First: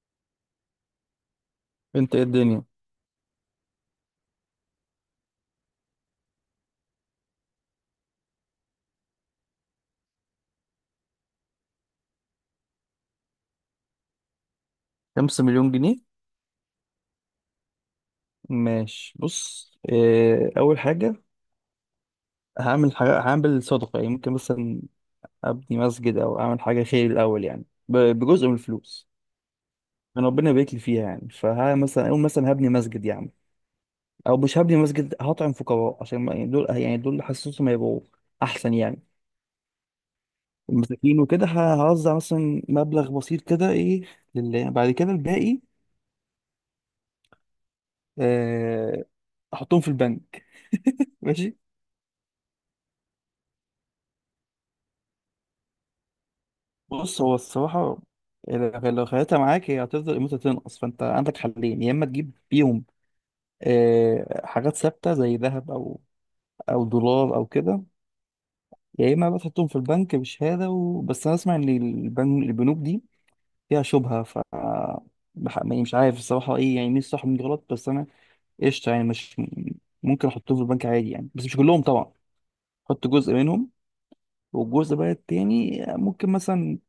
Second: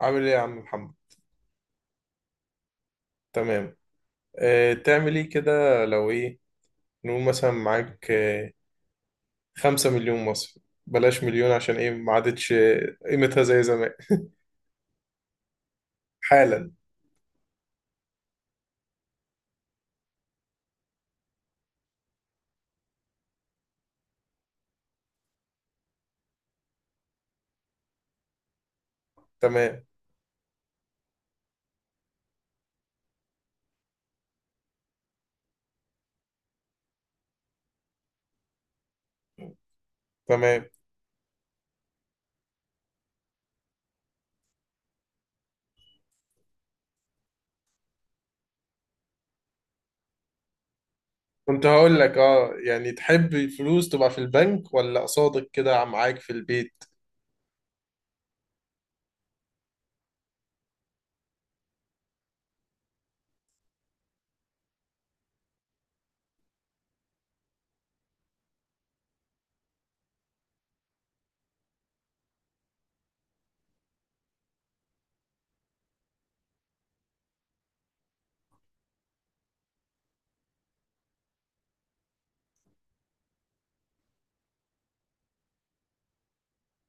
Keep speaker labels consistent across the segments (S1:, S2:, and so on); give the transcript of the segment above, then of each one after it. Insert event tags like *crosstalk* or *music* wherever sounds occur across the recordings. S1: عامل ايه يا عم محمد؟
S2: انت ايه الدنيا؟
S1: تمام. تعمل ايه كده؟ لو ايه؟ نقول مثلا معاك خمسة مليون مصري. بلاش مليون، عشان ايه؟ ما عادتش قيمتها زي زمان.
S2: 5 مليون جنيه.
S1: حالا.
S2: ماشي، بص، اول حاجة، هعمل حاجة، هعمل صدقة، يعني ممكن مثلا ابني مسجد او اعمل حاجة خير الاول، يعني بجزء من الفلوس
S1: تمام.
S2: من ربنا يبارك لي فيها، يعني فها مثلا اقول مثلا هبني مسجد يعني، او مش هبني مسجد، هطعم فقراء عشان يعني دول اللي حاسسهم هيبقوا احسن يعني،
S1: تمام.
S2: المساكين وكده، هوزع مثلا مبلغ بسيط كده ايه لله، بعد كده الباقي اه احطهم في البنك. ماشي.
S1: كنت هقول لك، يعني تحب الفلوس تبقى في البنك، ولا قصادك كده معاك في البيت؟
S2: بص، هو الصراحة، لو خليتها معاك هي هتفضل قيمتها تنقص، فانت عندك حلين، يا اما تجيب بيهم حاجات ثابتة زي ذهب، او دولار او كده، يا اما بقى تحطهم في البنك بشهادة بس انا اسمع ان البنوك دي فيها شبهة، يعني مش عارف الصراحة ايه، يعني مين الصح ومين غلط، بس انا قشطة، يعني مش ممكن احطهم في البنك عادي يعني، بس مش كلهم طبعا، احط جزء منهم، والجزء بقى التاني ممكن مثلا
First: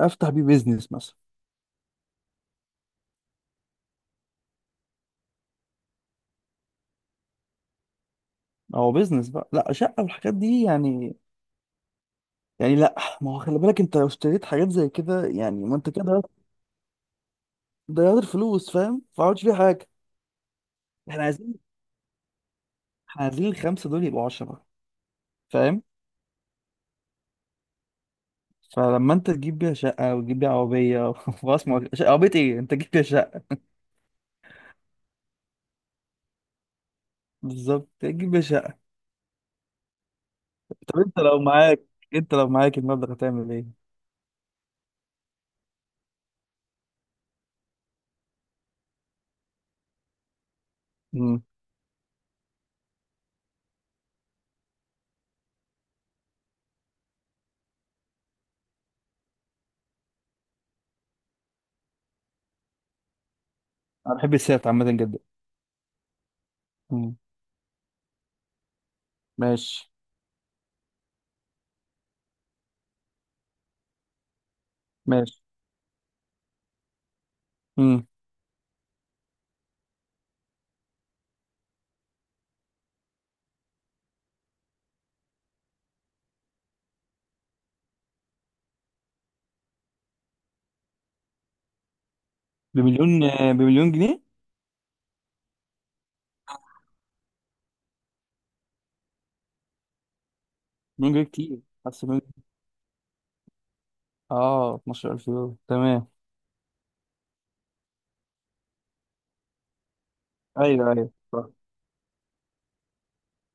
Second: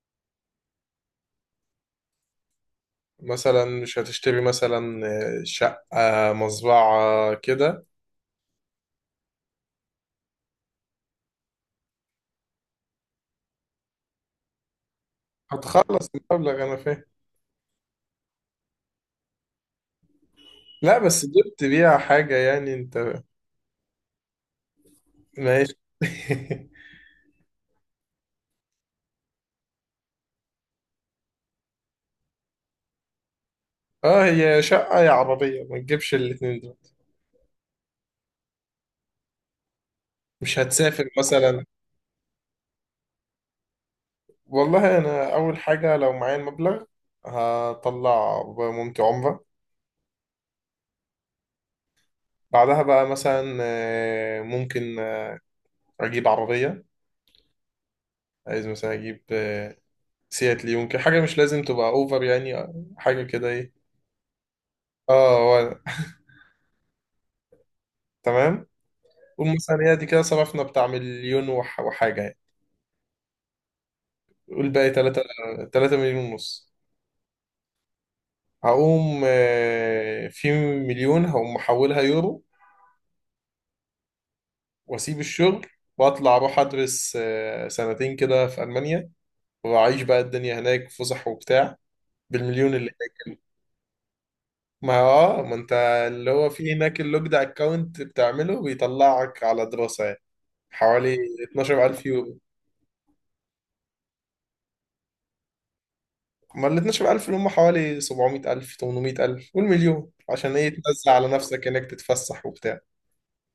S2: افتح بيه بيزنس مثلا.
S1: مثلا مش هتشتري مثلا شقة، مزرعة كده؟
S2: هو بيزنس بقى، لا شقة والحاجات دي يعني لا، ما هو خلي بالك، انت لو اشتريت حاجات زي كده يعني، ما انت كده
S1: هتخلص
S2: ضيعت
S1: المبلغ، انا فاهم.
S2: ضيعت الفلوس، فاهم، ما عملتش فيها حاجة.
S1: لا،
S2: احنا
S1: بس
S2: عايزين
S1: جبت بيها حاجة يعني انت.
S2: احنا عايزين الخمسة دول يبقوا 10،
S1: ماشي.
S2: فاهم.
S1: *laughs*
S2: فلما انت تجيب بيها شقة وتجيب بيها عربية *laughs* خلاص، ما هو عربية ايه، انت تجيب بيها شقة،
S1: اه هي شقة يا عربية، ما تجيبش الاتنين دول.
S2: بالظبط، تجيب بيها شقة.
S1: مش
S2: طب
S1: هتسافر
S2: انت لو
S1: مثلا؟
S2: معاك انت لو معاك المبلغ هتعمل ايه؟
S1: والله انا اول حاجة لو معايا المبلغ، هطلع مامتي عمرة.
S2: امم
S1: بعدها بقى مثلا ممكن اجيب عربية. عايز مثلا اجيب سيات ليون كده، حاجة مش لازم تبقى اوفر يعني، حاجة كده ايه.
S2: انا بحب السيارات عامة جدا.
S1: اه هو-
S2: امم.
S1: تمام. قول مثلا
S2: ماشي.
S1: هي دي كده صرفنا بتاع مليون وحاجة يعني. قول باقي تلاتة.
S2: ماشي.
S1: تلاتة مليون ونص.
S2: امم.
S1: هقوم في مليون هقوم محولها يورو، واسيب الشغل واطلع اروح ادرس سنتين كده في المانيا، واعيش بقى الدنيا هناك، فسح وبتاع، بالمليون اللي هناك.
S2: بمليون جنيه.
S1: ما هو ما انت اللي هو في هناك اللوجد اكونت بتعمله بيطلعك على دراسة يعني،
S2: مليون
S1: حوالي
S2: جنيه كتير، بس
S1: 12000 يورو.
S2: اه 12000 يورو تمام.
S1: ما ال 12000 اللي هم حوالي 700000، 800000، والمليون عشان ايه؟
S2: ايوه
S1: تنزل
S2: ايوه
S1: على
S2: صح.
S1: نفسك انك تتفسح وبتاع،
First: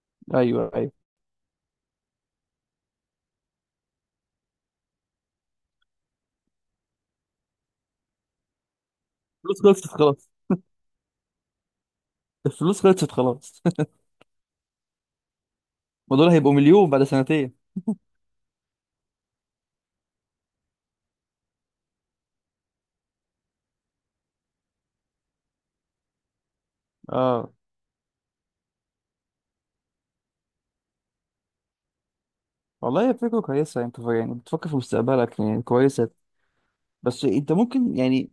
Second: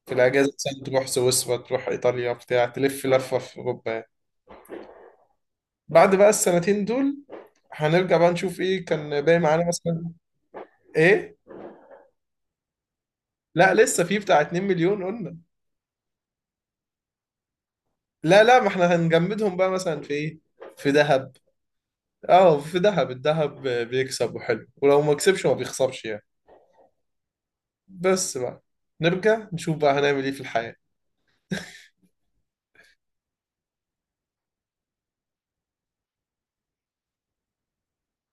S1: في الاجازة
S2: ايوه
S1: مثلا
S2: ايوه.
S1: تروح سويسرا، تروح ايطاليا بتاع، تلف لفة في اوروبا. بعد بقى السنتين دول هنرجع بقى نشوف ايه كان باقي
S2: الفلوس
S1: معانا
S2: خلصت
S1: مثلا.
S2: خلاص.
S1: ايه؟
S2: الفلوس خلصت خلاص.
S1: لا لسه في بتاع 2 مليون قلنا.
S2: *laughs* ما دول هيبقوا 1 مليون بعد سنتين.
S1: لا لا، ما احنا هنجمدهم بقى مثلا في ايه، في ذهب. اه في ذهب، الذهب بيكسب وحلو، ولو ما كسبش ما بيخسرش يعني.
S2: اه.
S1: بس بقى نرجع نشوف بقى هنعمل ايه في الحياة. *laughs*
S2: والله هي فكره كويسه، انت يعني بتفكر في مستقبلك، يعني كويسه، بس انت ممكن يعني،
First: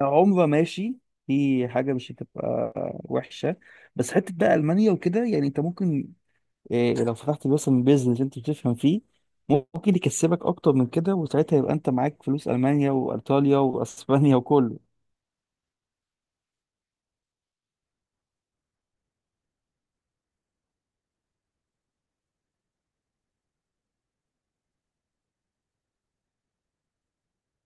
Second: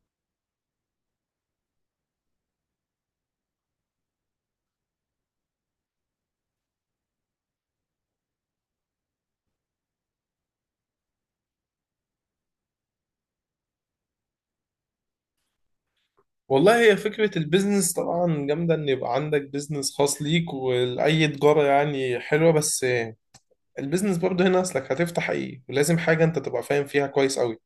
S2: عمره ماشي في حاجه مش هتبقى وحشه، بس حته بقى المانيا وكده، يعني انت ممكن إيه، لو فتحت مثلا بيزنس انت بتفهم فيه ممكن يكسبك اكتر من كده، وساعتها يبقى انت معاك فلوس المانيا وايطاليا واسبانيا وكله.
S1: والله هي فكرة البيزنس طبعا جامدة، ان يبقى عندك بيزنس خاص ليك، واي تجارة يعني حلوة، بس البيزنس برضه هنا، اصلك هتفتح ايه، ولازم حاجة انت تبقى فاهم فيها كويس قوي.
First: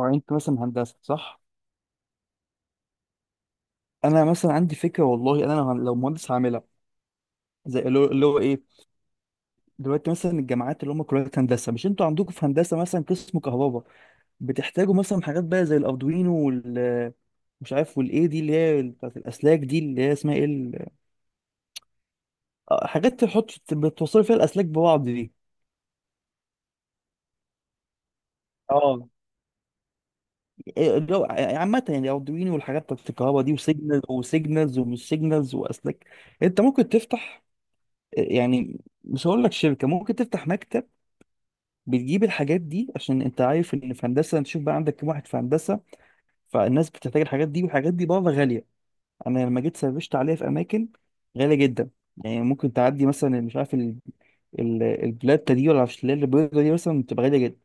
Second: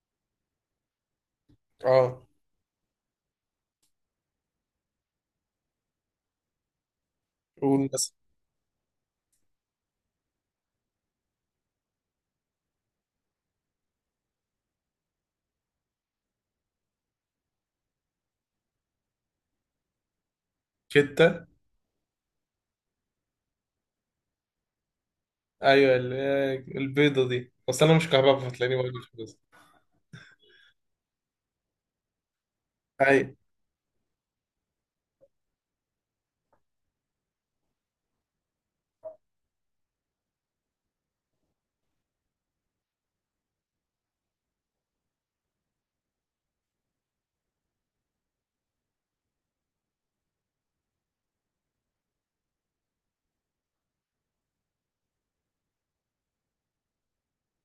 S2: هو انت مثلا هندسه صح؟
S1: اه.
S2: انا مثلا عندي فكره، والله انا لو مهندس هعملها. زي
S1: قول
S2: اللي هو
S1: بس.
S2: اللي هو ايه، دلوقتي مثلا الجامعات اللي هم كليات هندسه، مش انتوا عندكم في هندسه مثلا قسم كهرباء بتحتاجوا مثلا حاجات بقى زي الاردوينو مش عارف والايه دي، اللي هي بتاعت الاسلاك دي، اللي هي اسمها ايه،
S1: شتة.
S2: حاجات تحط بتوصل فيها الاسلاك ببعض دي.
S1: أيوة، البيضة دي، بس أنا مش كهرباء، فتلاقيني برضه
S2: اه
S1: مش بس.
S2: إيه اللي هو عامة يعني، أردوينو والحاجات بتاعت
S1: اي.
S2: الكهرباء دي، وسيجنال وسيجنالز ومش سيجنالز وأسلاك. أنت ممكن تفتح، يعني مش هقول لك شركة، ممكن تفتح مكتب بتجيب الحاجات دي، عشان انت عارف ان في هندسه، انت شوف بقى عندك كام واحد في هندسه، فالناس بتحتاج الحاجات دي، والحاجات دي بره غاليه. انا لما جيت سرشت عليها في اماكن غاليه جدا، يعني ممكن تعدي مثلا مش عارف، البلاته دي، ولا مش اللي هي البيضه دي، مثلا بتبقى غاليه جدا.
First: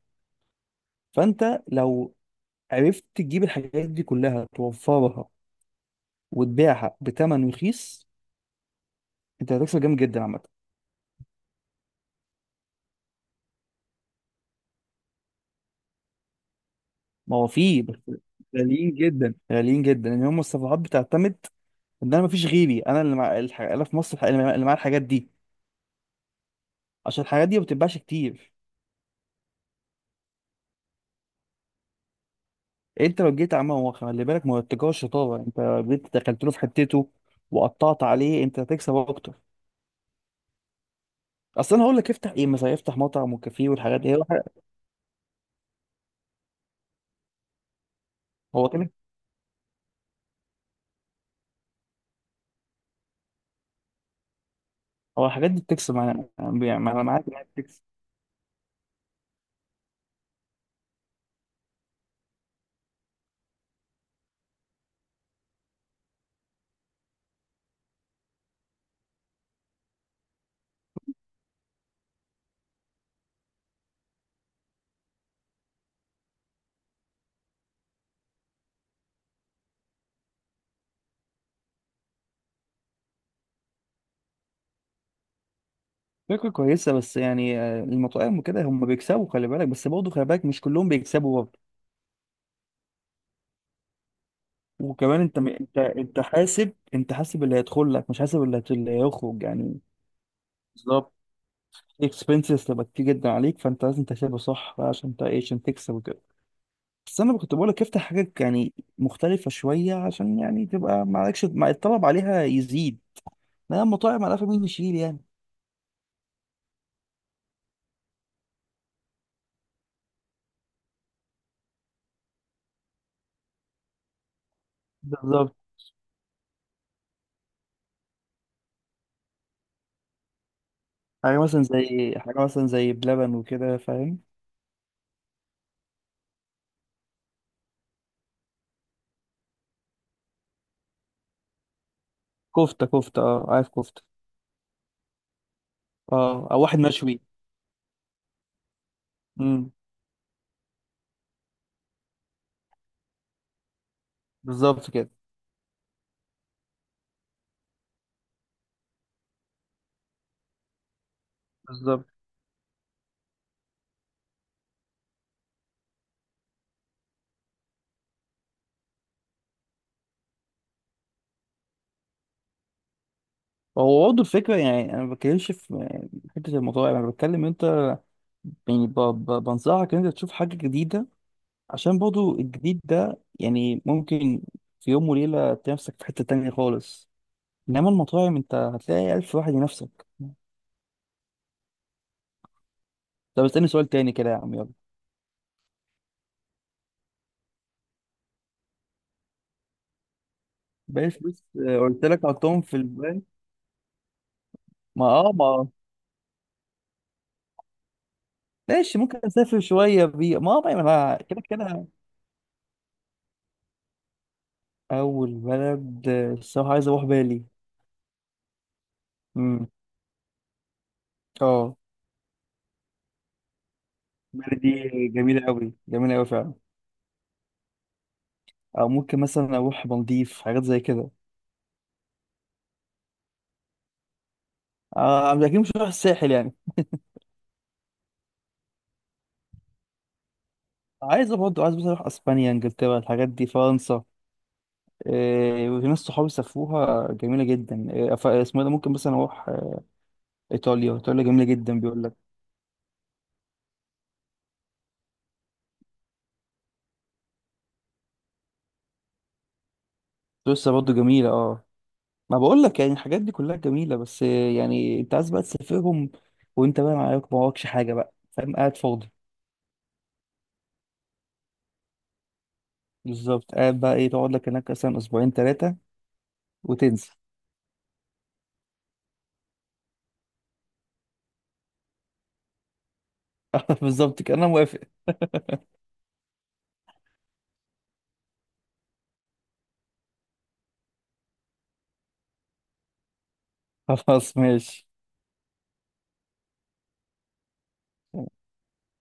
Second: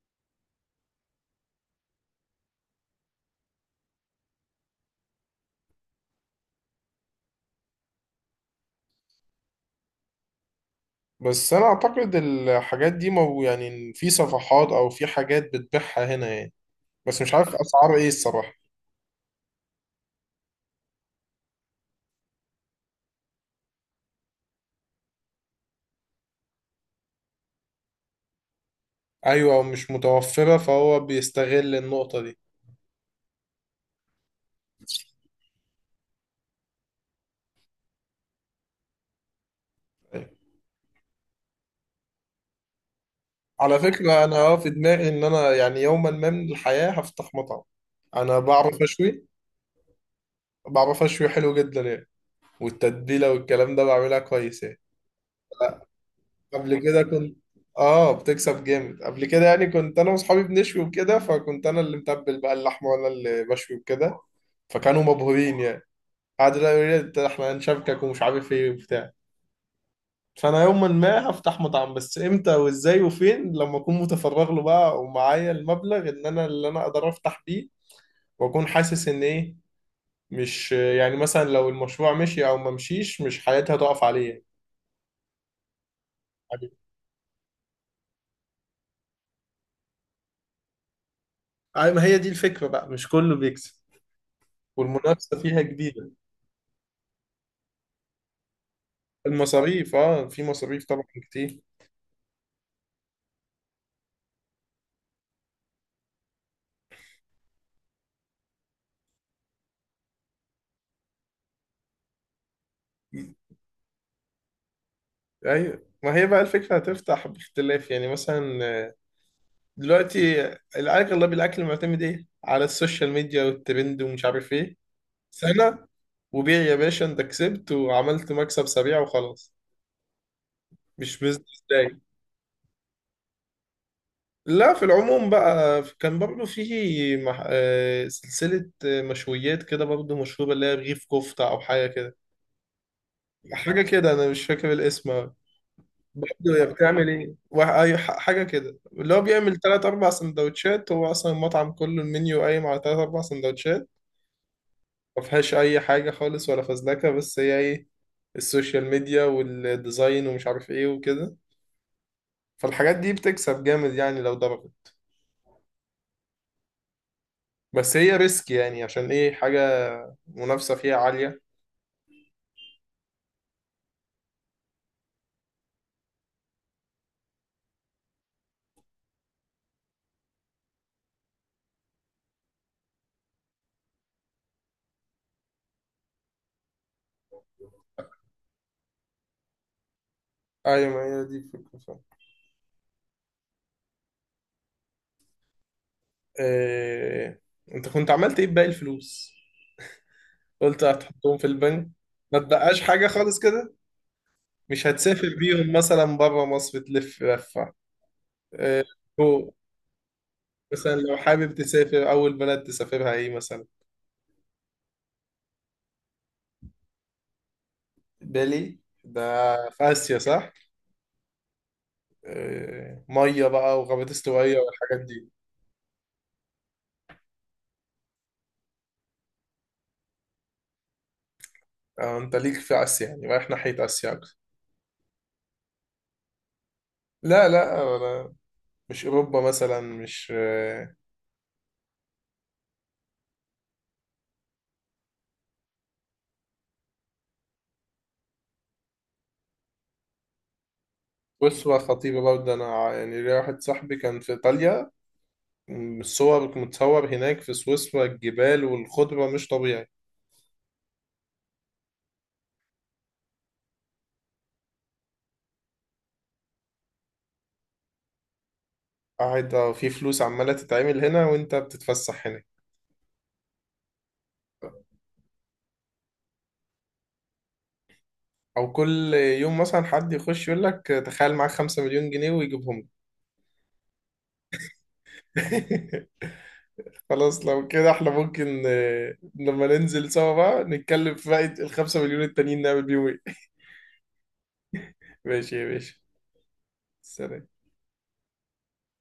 S2: فانت لو عرفت تجيب الحاجات دي كلها، توفرها وتبيعها بثمن رخيص، انت هتكسب جامد جدا عامه.
S1: بس انا اعتقد الحاجات دي، مو يعني في صفحات او في حاجات بتبيعها هنا يعني، بس مش
S2: ما هو
S1: عارف
S2: في،
S1: اسعار
S2: بس
S1: ايه الصراحة.
S2: غاليين جدا غاليين جدا، ان هم الصفحات بتعتمد ان انا مفيش غيري، انا في مصر اللي معايا الحاجات دي، عشان الحاجات دي ما بتتباعش كتير.
S1: أيوة، مش متوفرة، فهو بيستغل النقطة دي.
S2: انت لو جيت عمال هو خلي بالك، ما هو التجاره شطاره، انت لو جيت دخلت له في حتته وقطعت عليه، انت هتكسب اكتر.
S1: أيوة.
S2: اصل انا هقول لك افتح ايه، مثلا افتح مطعم وكافيه
S1: على
S2: والحاجات دي.
S1: فكرة انا في دماغي ان انا يعني يوما ما من الحياة هفتح مطعم. انا
S2: هو
S1: بعرف
S2: كده،
S1: اشوي، بعرف اشوي حلو جدا يعني، والتتبيلة والكلام ده بعملها كويس يعني.
S2: هو الحاجات دي بتكسب معانا يعني،
S1: قبل كده
S2: انا معاك
S1: كنت
S2: إنها بتكسب.
S1: اه بتكسب جامد قبل كده يعني، كنت انا واصحابي بنشوي وكده، فكنت انا اللي متبل بقى اللحمه وانا اللي بشوي وكده، فكانوا مبهورين يعني. قعدوا لا يقولوا لي: احنا هنشاركك ومش عارف ايه وبتاع". فانا يوما ما هفتح مطعم، بس امتى وازاي وفين، لما اكون متفرغ له بقى، ومعايا المبلغ ان انا اللي انا اقدر افتح بيه، واكون حاسس ان ايه، مش يعني مثلا لو المشروع مشي او ما مشيش، مش حياتي هتقف عليه.
S2: فكره كويسه، بس يعني، المطاعم وكده هم بيكسبوا، خلي بالك، بس برضه خلي بالك مش كلهم بيكسبوا برضه.
S1: يعني ما هي دي الفكره بقى، مش كله بيكسب،
S2: وكمان انت
S1: والمنافسه فيها
S2: انت
S1: كبيره.
S2: انت حاسب انت حاسب اللي هيدخل لك، مش حاسب اللي هيخرج يعني.
S1: المصاريف، في مصاريف طبعا
S2: بالظبط،
S1: كتير.
S2: الاكسبنسز تبقى كتير جدا عليك، فانت لازم تحسبه صح بقى، عشان انت ايه، عشان تكسب وكده. بس انا كنت بقول لك افتح حاجات يعني مختلفه شويه، عشان يعني تبقى ما عليكش، ما الطلب عليها يزيد، ما المطاعم على مين يشيل يعني.
S1: ايوه، ما هي بقى الفكره هتفتح باختلاف يعني، مثلا دلوقتي الاغلب الاكل معتمد ايه على السوشيال ميديا والترند ومش عارف ايه،
S2: بالظبط.
S1: سنه وبيع يا باشا، انت كسبت وعملت مكسب سريع وخلاص، مش
S2: حاجه
S1: بزنس
S2: مثلا
S1: داي.
S2: زي حاجه مثلا زي بلبن وكده، فاهم.
S1: لا، في العموم بقى كان برضه في مح... آه، سلسله مشويات كده برضه مشهوره، اللي هي رغيف كفته او حاجه كده.
S2: كفته، كفته، اه عارف
S1: حاجه
S2: كفته.
S1: كده انا مش فاكر الاسم.
S2: اه،
S1: برضه
S2: او
S1: هي
S2: واحد
S1: بتعمل
S2: مشوي.
S1: ايه؟ حاجه كده اللي هو بيعمل
S2: امم.
S1: تلات اربع سندوتشات، هو اصلا المطعم كله، المنيو قايم على تلات اربع سندوتشات،
S2: بالظبط كده.
S1: ما فيهاش اي حاجه خالص ولا فزلكه، بس هي ايه؟ السوشيال ميديا والديزاين ومش عارف ايه وكده،
S2: بالظبط.
S1: فالحاجات دي بتكسب جامد يعني لو ضربت، بس هي ريسك، يعني عشان ايه؟ حاجه منافسه فيها عاليه.
S2: هو برضه الفكره يعني، انا ما بتكلمش في يعني حته المطاعم، انا بتكلم انت يعني، بنصحك ان انت تشوف حاجه جديده، عشان برضو الجديد ده يعني ممكن في يوم وليلة تلاقي نفسك في حتة تانية خالص، إنما المطاعم أنت هتلاقي ألف واحد ينافسك.
S1: ايوه، ما هي دي الفكره فعلا.
S2: طب اسألني سؤال تاني كده يا عم، يلا.
S1: إيه... انت كنت عملت ايه بباقي الفلوس؟ قلت
S2: باقي
S1: هتحطهم
S2: الفلوس،
S1: في البنك.
S2: قلت لك
S1: ما
S2: حطهم في
S1: تبقاش حاجه
S2: البنك.
S1: خالص كده؟ مش
S2: ما اه
S1: هتسافر
S2: ما
S1: بيهم مثلا بره مصر، تلف لفة؟ آه،
S2: ماشي، ممكن
S1: هو
S2: أسافر شوية بيه ما آه، ما
S1: مثلا لو
S2: أنا كده
S1: حابب
S2: كده.
S1: تسافر، أول بلد تسافرها إيه مثلا؟
S2: أول بلد، الصراحة عايز أروح بالي.
S1: بالي ده
S2: امم.
S1: في آسيا صح؟
S2: اه.
S1: مية بقى وغابات
S2: بالي
S1: استوائية
S2: دي
S1: والحاجات دي.
S2: جميلة أوي جميلة أوي فعلا، أو ممكن مثلا أروح مالديف، حاجات زي كده.
S1: أنت ليك في آسيا يعني، رايح ناحية آسيا أكتر.
S2: آه أكيد، مش هروح الساحل يعني.
S1: لا لا، أنا مش أوروبا مثلا، مش
S2: برضه عايز بس اروح اسبانيا، انجلترا، الحاجات دي، فرنسا، إيه. وفي ناس صحابي سافروها جميله جدا، اسمه إيه ده، ممكن مثلا اروح ايطاليا، ايطاليا جميله
S1: أسوة
S2: جدا بيقول لك.
S1: خطيرة برضه. أنا يعني ليا واحد صاحبي كان في إيطاليا، الصور متصور هناك في سويسرا، الجبال والخضرة مش طبيعي.
S2: سويسرا برضه جميله اه ما بقول لك يعني الحاجات دي كلها جميله، بس يعني انت عايز بقى تسافرهم وانت بقى معاك، ما وراكش حاجه بقى، فاهم، قاعد فاضي.
S1: قاعد في فلوس عمالة تتعمل هنا وانت بتتفسح هنا،
S2: بالظبط، قاعد بقى ايه، تقعد لك هناك مثلا اسبوعين ثلاثه وتنسى.
S1: او كل يوم مثلا حد يخش يقول لك تخيل معاك خمسة مليون جنيه ويجيبهم
S2: *laughs* بالظبط كده، انا موافق.
S1: لك. *laughs* خلاص لو كده احنا ممكن لما ننزل سوا بقى نتكلم في باقي الخمسة مليون التانيين نعمل بيهم ايه.
S2: *laughs* خلاص ماشي.
S1: *laughs* ماشي يا باشا، سلام.